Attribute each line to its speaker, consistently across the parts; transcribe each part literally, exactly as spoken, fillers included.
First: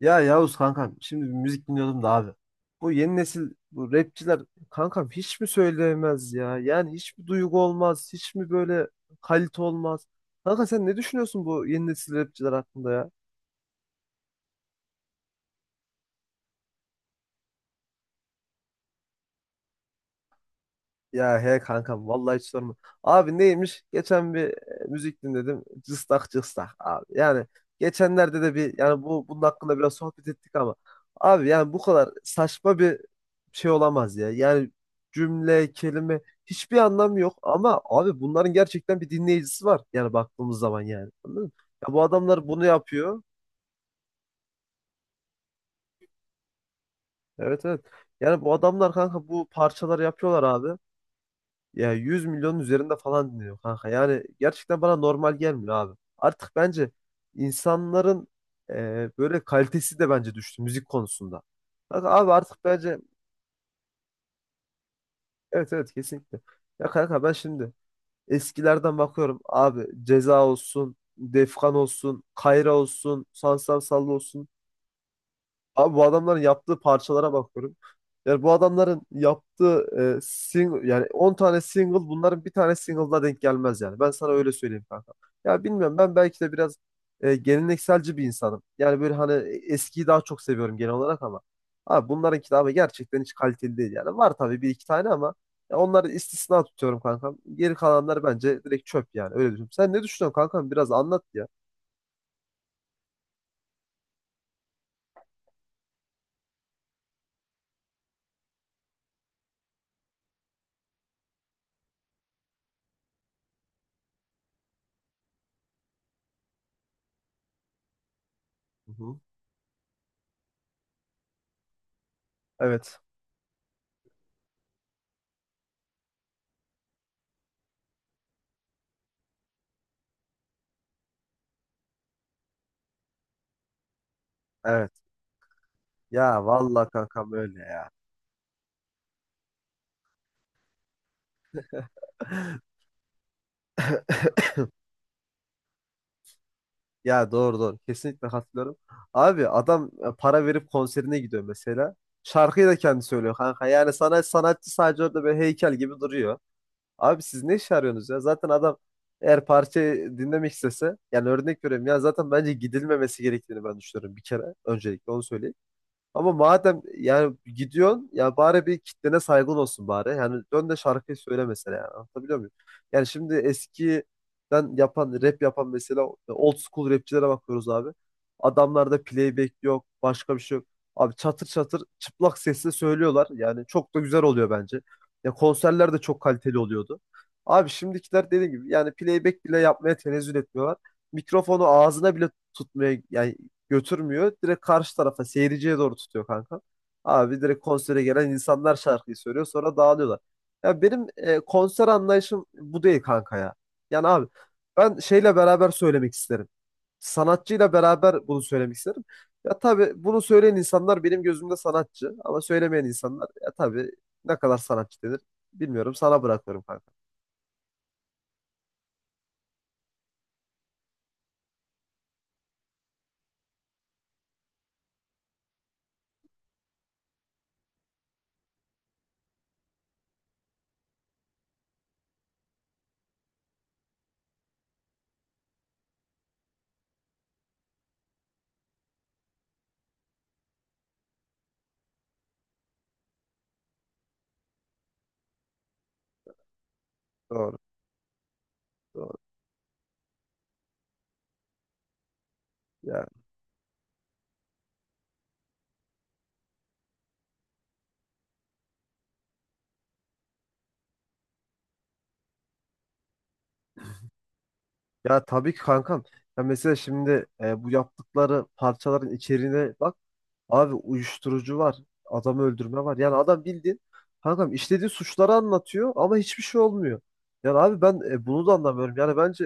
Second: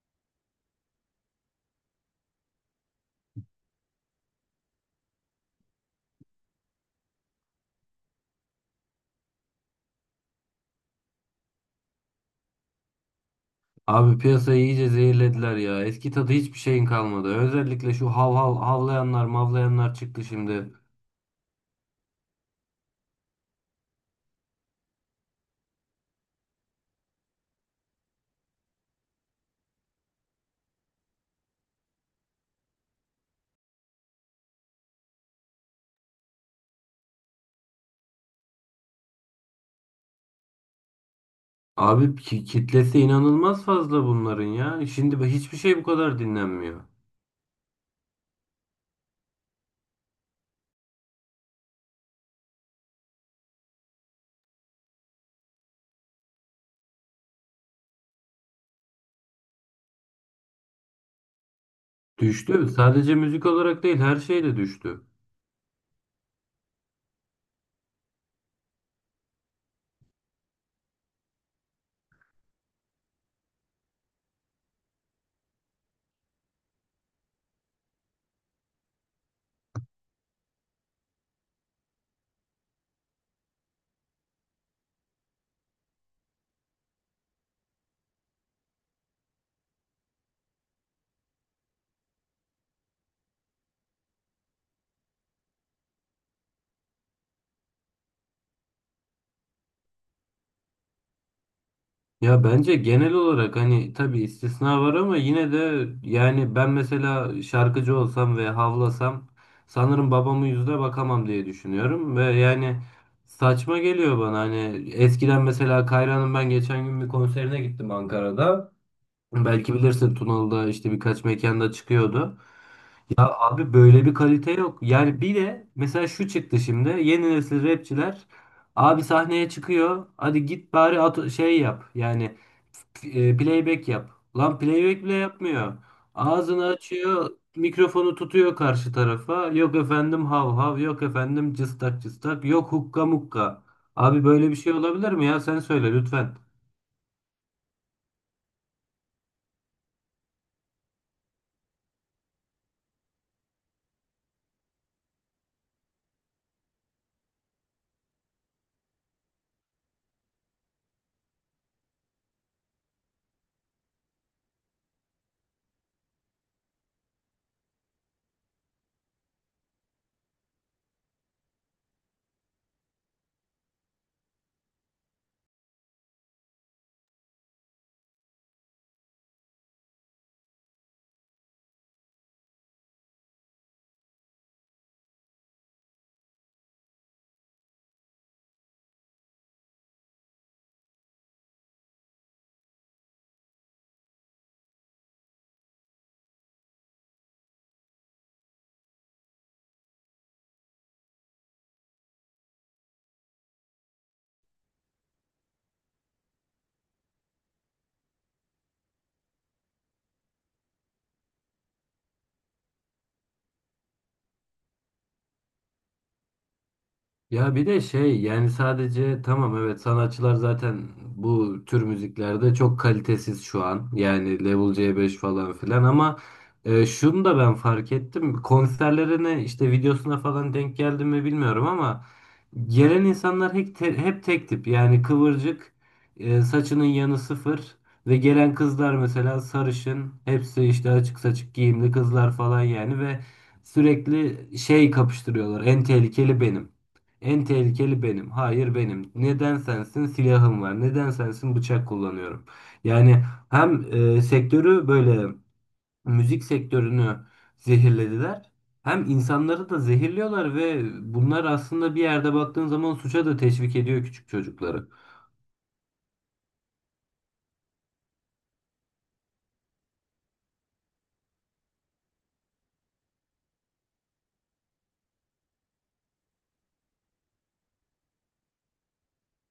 Speaker 1: Ya Yavuz kankam şimdi bir müzik dinliyordum da abi. Bu yeni nesil bu rapçiler kankam hiç mi söyleyemez ya? Yani hiç mi duygu olmaz? Hiç mi böyle kalite olmaz? Kanka sen ne düşünüyorsun bu yeni nesil rapçiler hakkında ya?
Speaker 2: Abi piyasayı iyice zehirlediler ya. Eski tadı hiçbir şeyin kalmadı. Özellikle şu hav hav havlayanlar mavlayanlar çıktı şimdi.
Speaker 1: Ya he kankam vallahi hiç sorma. Abi neymiş? Geçen bir e, müzik dinledim. Cıstak cıstak abi. Yani geçenlerde de bir yani bu bunun hakkında biraz sohbet ettik ama abi yani bu kadar saçma bir şey olamaz ya. Yani cümle, kelime hiçbir anlamı yok ama abi bunların gerçekten bir dinleyicisi var. Yani baktığımız zaman yani. Anladın mı? Ya bu
Speaker 2: Abi ki-
Speaker 1: adamlar bunu
Speaker 2: kitlesi
Speaker 1: yapıyor.
Speaker 2: inanılmaz fazla bunların ya. Şimdi bu- hiçbir şey bu kadar dinlenmiyor.
Speaker 1: Evet, evet. Yani bu adamlar kanka bu parçaları yapıyorlar abi. Ya yüz milyonun üzerinde falan dinliyor kanka. Yani gerçekten bana normal gelmiyor abi. Artık bence insanların e, böyle kalitesi de bence düştü müzik konusunda. Kanka abi
Speaker 2: Düştü.
Speaker 1: artık bence
Speaker 2: Sadece müzik olarak değil her şeyle düştü.
Speaker 1: evet, evet, kesinlikle. Ya kanka ben şimdi eskilerden bakıyorum abi Ceza olsun, Defkan olsun, Kayra olsun, Sansar Sallı olsun. Abi bu adamların yaptığı parçalara bakıyorum. Yani bu adamların yaptığı e, single yani on tane single bunların bir tane single'la denk gelmez yani. Ben sana öyle söyleyeyim kanka. Ya bilmiyorum, ben belki de biraz e, gelenekselci bir insanım. Yani böyle hani eskiyi daha çok seviyorum genel olarak ama abi bunların kitabı gerçekten hiç kaliteli değil yani. Var tabii bir iki tane ama ya onları istisna tutuyorum kankam. Geri kalanlar bence direkt çöp, yani öyle düşünüyorum. Sen ne düşünüyorsun kankam? Biraz anlat ya.
Speaker 2: Ya bence genel olarak hani tabii istisna var ama yine de yani ben mesela şarkıcı olsam ve havlasam sanırım babamın yüzüne bakamam diye düşünüyorum ve yani saçma geliyor bana hani eskiden mesela Kayra'nın ben geçen gün bir konserine gittim Ankara'da.
Speaker 1: Hı hı.
Speaker 2: Belki bilirsin Tunalı'da işte birkaç mekanda çıkıyordu.
Speaker 1: Evet.
Speaker 2: Abi böyle bir kalite yok. Yani bir de mesela şu çıktı şimdi. Yeni nesil rapçiler abi sahneye çıkıyor. Hadi git bari at şey yap. Yani f- e, playback yap. Lan
Speaker 1: Evet.
Speaker 2: playback bile yapmıyor.
Speaker 1: Ya
Speaker 2: Ağzını
Speaker 1: vallahi
Speaker 2: açıyor,
Speaker 1: kankam öyle ya.
Speaker 2: mikrofonu tutuyor karşı tarafa. Yok efendim hav hav, yok efendim cıstak cıstak, yok hukka mukka. Abi böyle bir şey olabilir mi ya? Sen söyle lütfen.
Speaker 1: Ya doğru, doğru. Kesinlikle katılıyorum. Abi adam e, para verip konserine gidiyor mesela. Şarkıyı da kendi söylüyor kanka. Yani sana sanatçı sadece orada böyle heykel gibi duruyor. Abi siz ne iş arıyorsunuz ya? Zaten adam, eğer parçayı dinlemek istese, yani örnek veriyorum ya, zaten bence gidilmemesi gerektiğini ben düşünüyorum bir kere, öncelikle onu söyleyeyim. Ama madem yani gidiyorsun, ya bari bir kitlene saygın olsun bari. Yani dön de şarkıyı söyle mesela yani. Anlatabiliyor muyum? Yani şimdi eskiden yapan rap yapan mesela old school rapçilere bakıyoruz abi. Adamlarda playback yok, başka bir şey yok. Abi çatır çatır çıplak sesle söylüyorlar. Yani çok da güzel oluyor bence. Ya konserler de çok kaliteli oluyordu. Abi şimdikiler dediğim gibi yani playback bile yapmaya tenezzül etmiyorlar. Mikrofonu ağzına bile tutmaya yani götürmüyor. Direkt karşı tarafa, seyirciye doğru tutuyor kanka. Abi direkt konsere gelen insanlar şarkıyı söylüyor, sonra dağılıyorlar. Ya benim e, konser anlayışım bu değil kanka ya. Yani abi ben şeyle beraber söylemek isterim. Sanatçıyla beraber bunu söylemek isterim. Ya tabii bunu söyleyen insanlar benim gözümde sanatçı ama söylemeyen insanlar ya tabii ne kadar sanatçı denir bilmiyorum, sana bırakıyorum kanka.
Speaker 2: Ya bir de şey yani sadece tamam evet sanatçılar zaten bu tür müziklerde çok kalitesiz şu an. Yani Level c beş falan filan ama e, şunu da ben fark ettim. Konserlerine işte videosuna falan denk geldim mi bilmiyorum ama gelen insanlar hep, te- hep tek tip. Yani kıvırcık, e, saçının yanı sıfır ve gelen kızlar mesela sarışın, hepsi işte açık saçık giyimli kızlar falan yani ve sürekli şey kapıştırıyorlar. En tehlikeli benim. En
Speaker 1: Doğru,
Speaker 2: tehlikeli benim. Hayır benim.
Speaker 1: doğru.
Speaker 2: Neden sensin? Silahım var. Neden sensin? Bıçak kullanıyorum.
Speaker 1: Ya
Speaker 2: Yani hem e, sektörü böyle müzik sektörünü zehirlediler. Hem insanları da zehirliyorlar ve bunlar aslında bir yerde baktığın zaman suça da teşvik ediyor küçük çocukları.
Speaker 1: Ya tabii ki kankam. Ya mesela şimdi e, bu yaptıkları parçaların içeriğine bak. Abi uyuşturucu var. Adamı öldürme var. Yani adam bildiğin kankam işlediği suçları anlatıyor ama hiçbir şey olmuyor. Yani abi ben e, bunu da anlamıyorum. Yani bence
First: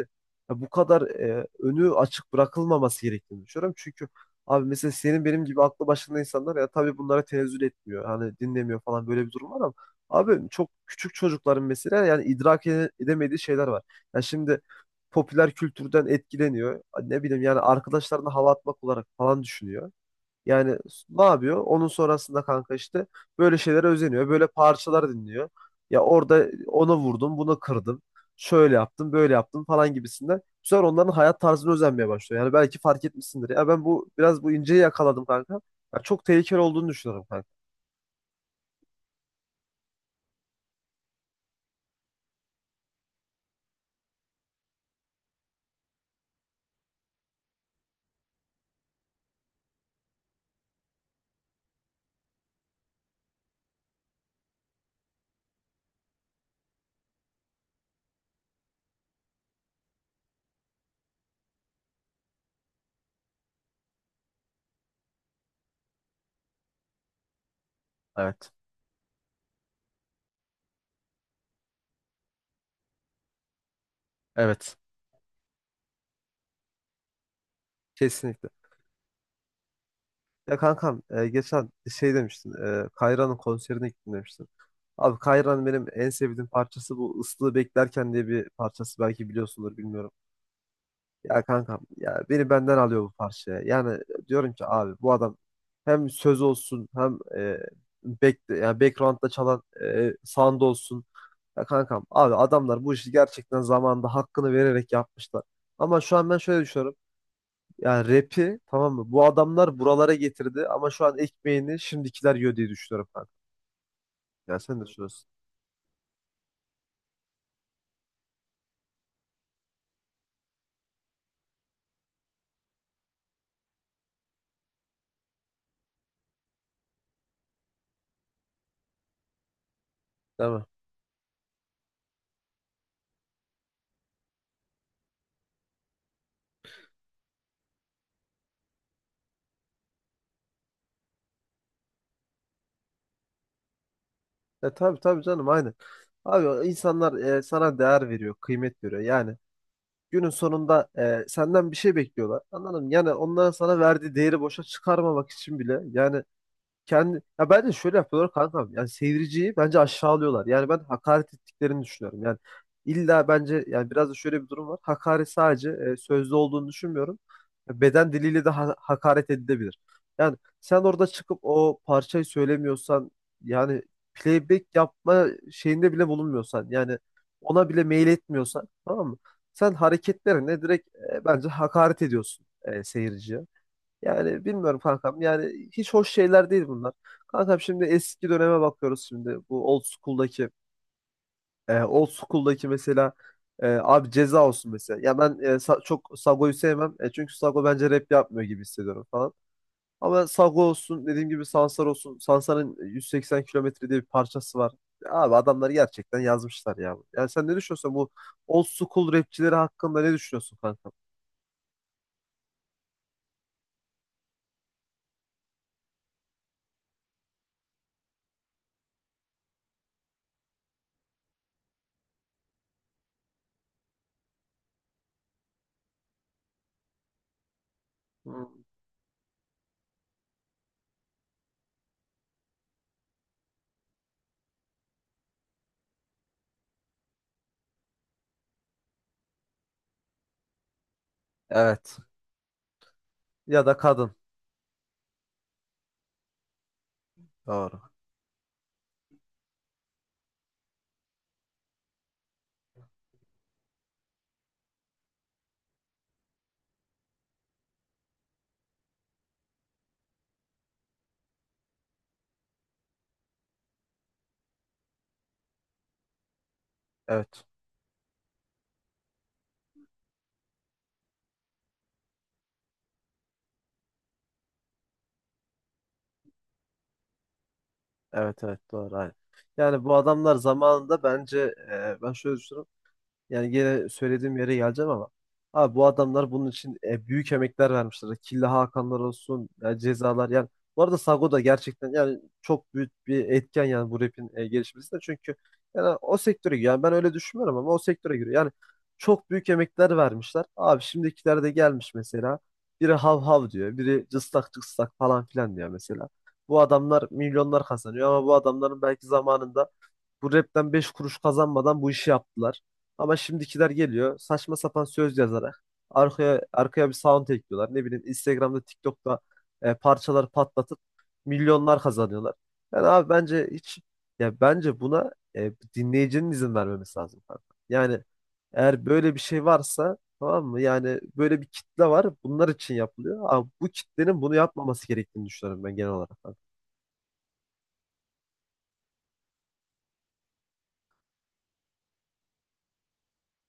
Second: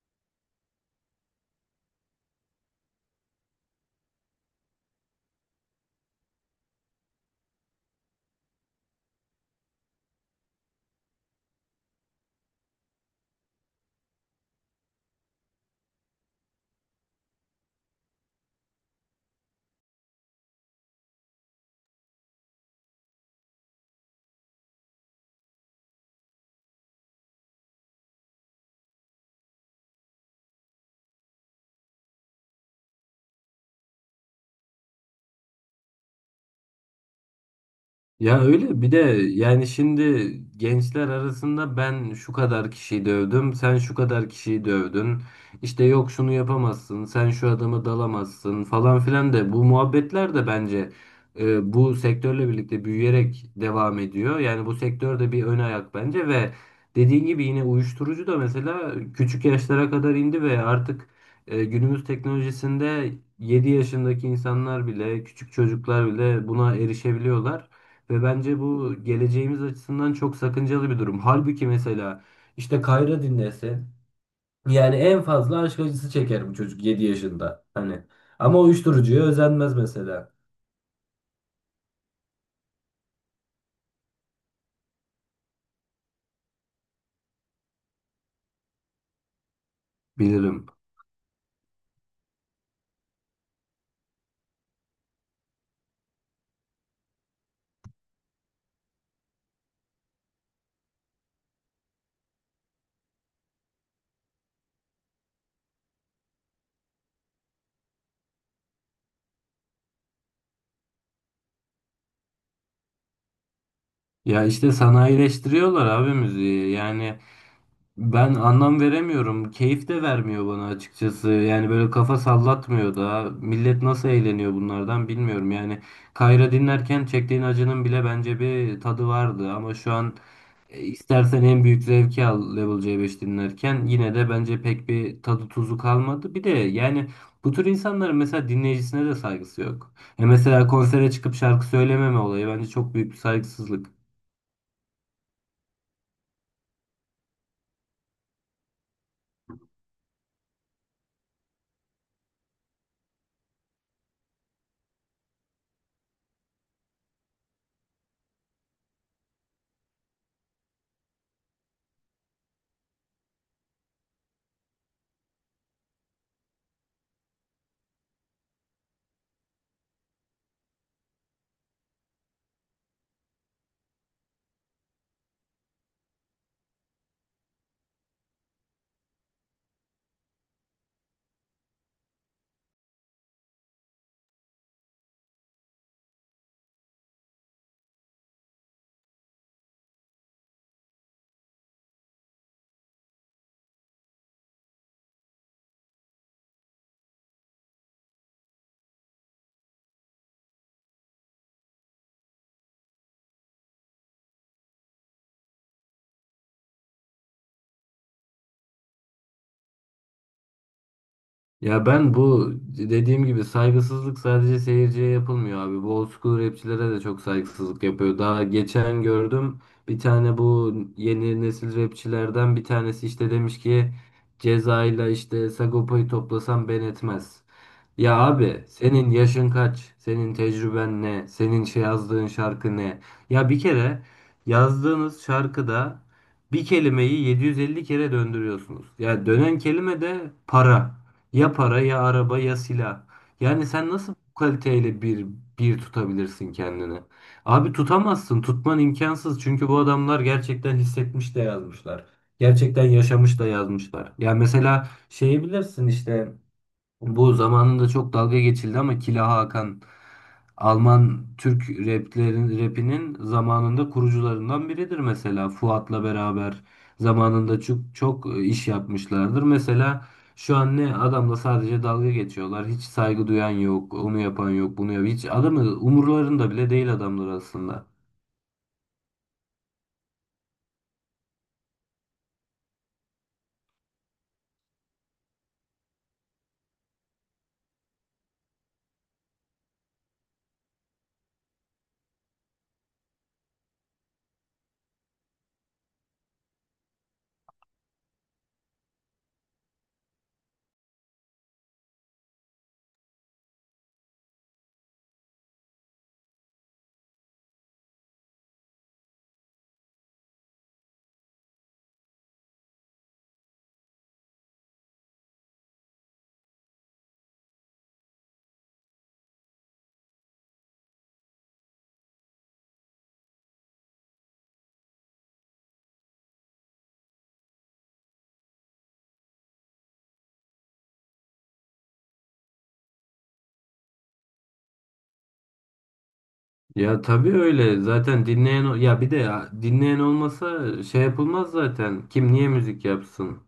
Speaker 1: e, bu kadar e, önü açık bırakılmaması gerektiğini düşünüyorum. Çünkü abi mesela senin benim gibi aklı başında insanlar ya tabii bunlara tenezzül etmiyor. Hani dinlemiyor falan, böyle bir durum var ama abi çok küçük çocukların mesela yani idrak ede- edemediği şeyler var. Ya şimdi popüler kültürden etkileniyor. Ne bileyim yani arkadaşlarına hava atmak olarak falan düşünüyor. Yani ne yapıyor? Onun sonrasında kanka işte böyle şeylere özeniyor. Böyle parçalar dinliyor. Ya orada ona vurdum, bunu kırdım. Şöyle yaptım, böyle yaptım falan gibisinden. Bu sefer onların hayat tarzını özenmeye başlıyor. Yani belki fark etmişsindir. Ya ben bu biraz bu inceyi yakaladım kanka. Ya çok tehlikeli olduğunu düşünüyorum kanka.
Speaker 2: Ya öyle bir de yani şimdi gençler arasında ben şu kadar kişiyi dövdüm, sen şu kadar kişiyi dövdün. İşte yok şunu yapamazsın, sen şu adama dalamazsın falan filan de bu muhabbetler de bence e, bu sektörle birlikte büyüyerek devam ediyor. Yani bu sektör de bir ön ayak bence ve dediğin gibi yine uyuşturucu da mesela küçük yaşlara kadar indi ve artık e, günümüz teknolojisinde yedi yaşındaki insanlar bile, küçük çocuklar bile buna erişebiliyorlar. Ve
Speaker 1: Evet.
Speaker 2: bence bu geleceğimiz açısından çok sakıncalı bir durum. Halbuki mesela işte Kayra dinlese
Speaker 1: Evet.
Speaker 2: yani en fazla aşk acısı çeker bu çocuk yedi yaşında. Hani
Speaker 1: Kesinlikle.
Speaker 2: ama uyuşturucuya özenmez mesela.
Speaker 1: Ya kankam e, geçen şey demiştin. E, Kayra'nın konserine gittim demiştin. Abi Kayra'nın benim en sevdiğim parçası bu Islığı Beklerken diye bir parçası. Belki biliyorsundur bilmiyorum.
Speaker 2: Bilirim.
Speaker 1: Ya kankam ya, beni benden alıyor bu parçaya. Yani diyorum ki abi bu adam hem söz olsun hem e, back, yani background'da çalan e, sound olsun. Ya kankam abi adamlar bu işi gerçekten zamanında hakkını vererek yapmışlar. Ama şu an ben şöyle düşünüyorum. Yani rap'i tamam mı? Bu adamlar buralara getirdi ama şu an ekmeğini şimdikiler yiyor diye düşünüyorum kanka.
Speaker 2: Ya
Speaker 1: Yani
Speaker 2: işte
Speaker 1: sen de düşünüyorsun.
Speaker 2: sanayileştiriyorlar abi müziği. Yani ben anlam veremiyorum. Keyif de vermiyor bana açıkçası. Yani böyle kafa sallatmıyor da. Millet nasıl eğleniyor bunlardan bilmiyorum. Yani Kayra dinlerken çektiğin acının bile bence bir tadı vardı. Ama şu an
Speaker 1: Değil mi?
Speaker 2: e, istersen en büyük zevki al Level C beş dinlerken yine de bence pek bir tadı tuzu kalmadı. Bir de yani bu tür insanların mesela dinleyicisine de saygısı yok. E mesela konsere çıkıp şarkı söylememe olayı bence çok büyük bir saygısızlık.
Speaker 1: E tabii tabii canım, aynen. Abi insanlar e, sana değer veriyor, kıymet veriyor. Yani günün sonunda e, senden bir şey bekliyorlar. Anladın mı? Yani onların sana verdiği değeri boşa çıkarmamak için bile yani kendi ya bence şöyle yapıyorlar kankam. Yani seyirciyi bence aşağılıyorlar. Yani ben hakaret ettiklerini düşünüyorum. Yani illa bence yani biraz da şöyle bir durum var. Hakaret sadece e, sözlü olduğunu düşünmüyorum. Beden diliyle de ha- hakaret edilebilir. Yani sen orada çıkıp o parçayı söylemiyorsan, yani playback yapma şeyinde bile bulunmuyorsan, yani ona bile mail etmiyorsan, tamam mı? Sen hareketlerine direkt e, bence hakaret ediyorsun e, seyirciye. Yani bilmiyorum kankam. Yani hiç hoş şeyler değil bunlar. Kankam şimdi eski döneme bakıyoruz şimdi. Bu old school'daki e, old school'daki mesela e, abi Ceza olsun mesela. Ya ben e, Sa- çok Sago'yu sevmem. E, çünkü Sago bence rap yapmıyor gibi hissediyorum falan. Ama Sago olsun, dediğim gibi Sansar olsun. Sansar'ın yüz seksen kilometre diye bir parçası var. Abi adamlar gerçekten yazmışlar ya. Yani sen ne düşünüyorsun bu old school rapçileri hakkında, ne düşünüyorsun kankam?
Speaker 2: Ya ben bu dediğim gibi saygısızlık sadece seyirciye yapılmıyor abi. Bu old school rapçilere de çok saygısızlık yapıyor. Daha geçen gördüm bir tane bu yeni nesil rapçilerden bir tanesi işte demiş ki Ceza'yla işte Sagopa'yı toplasam ben etmez. Ya
Speaker 1: Hmm.
Speaker 2: abi senin yaşın kaç? Senin tecrüben ne? Senin şey yazdığın şarkı ne? Ya bir kere yazdığınız şarkıda bir kelimeyi yedi yüz elli kere döndürüyorsunuz. Ya dönen kelime de para. Ya para
Speaker 1: Evet.
Speaker 2: ya araba ya silah. Yani
Speaker 1: Ya da
Speaker 2: sen nasıl
Speaker 1: kadın.
Speaker 2: bu kaliteyle bir bir tutabilirsin kendini? Abi
Speaker 1: Doğru.
Speaker 2: tutamazsın. Tutman imkansız. Çünkü bu adamlar gerçekten hissetmiş de yazmışlar. Gerçekten yaşamış da yazmışlar. Ya mesela şeyi bilirsin işte bu zamanında çok dalga geçildi ama Killa Hakan Alman Türk raplerin rapinin zamanında kurucularından biridir mesela. Fuat'la beraber
Speaker 1: Evet.
Speaker 2: zamanında çok çok e, iş yapmışlardır. Mesela şu an ne adamla sadece dalga geçiyorlar. Hiç saygı duyan yok, onu yapan yok, bunu yapan. Hiç adamı umurlarında bile değil adamlar aslında.
Speaker 1: Evet, evet, doğru, aynen. Yani bu adamlar zamanında bence e, ben şöyle düşünüyorum. Yani gene söylediğim yere geleceğim ama. Abi bu adamlar bunun için e, büyük emekler vermişler. Killa Hakanlar olsun, ya cezalar yani. Bu arada Sago da gerçekten yani çok büyük bir etken yani bu rapin e, gelişmesinde. Çünkü yani o sektöre giriyor. Yani ben öyle düşünmüyorum ama o sektöre giriyor. Yani çok büyük emekler vermişler. Abi şimdikiler de gelmiş mesela. Biri hav hav diyor, biri cıstak cıstak falan filan diyor mesela. Bu adamlar milyonlar kazanıyor ama bu adamların belki zamanında bu rapten beş kuruş kazanmadan bu işi yaptılar. Ama şimdikiler geliyor, saçma sapan söz yazarak arkaya arkaya bir sound ekliyorlar. Ne bileyim Instagram'da, TikTok'ta e, parçalar patlatıp milyonlar kazanıyorlar. Yani abi bence hiç, ya bence buna e, dinleyicinin izin vermemesi lazım kanka. Yani eğer böyle bir şey varsa, tamam mı? Yani böyle bir kitle var. Bunlar için yapılıyor. Ama bu kitlenin bunu yapmaması gerektiğini düşünüyorum ben genel olarak.
Speaker 2: Ya tabii öyle. Zaten dinleyen o- ya bir de ya, dinleyen olmasa şey yapılmaz zaten. Kim niye müzik yapsın?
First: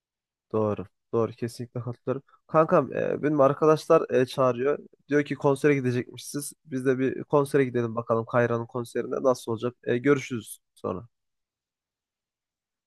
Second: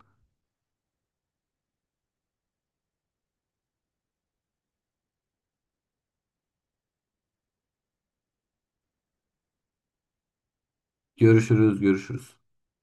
Speaker 1: Doğru. Doğru. Kesinlikle katılıyorum. Kankam e, benim arkadaşlar e, çağırıyor. Diyor ki konsere gidecekmişsiniz. Biz de bir konsere gidelim bakalım Kayra'nın konserine nasıl olacak. E, görüşürüz sonra.
Speaker 2: Görüşürüz, görüşürüz.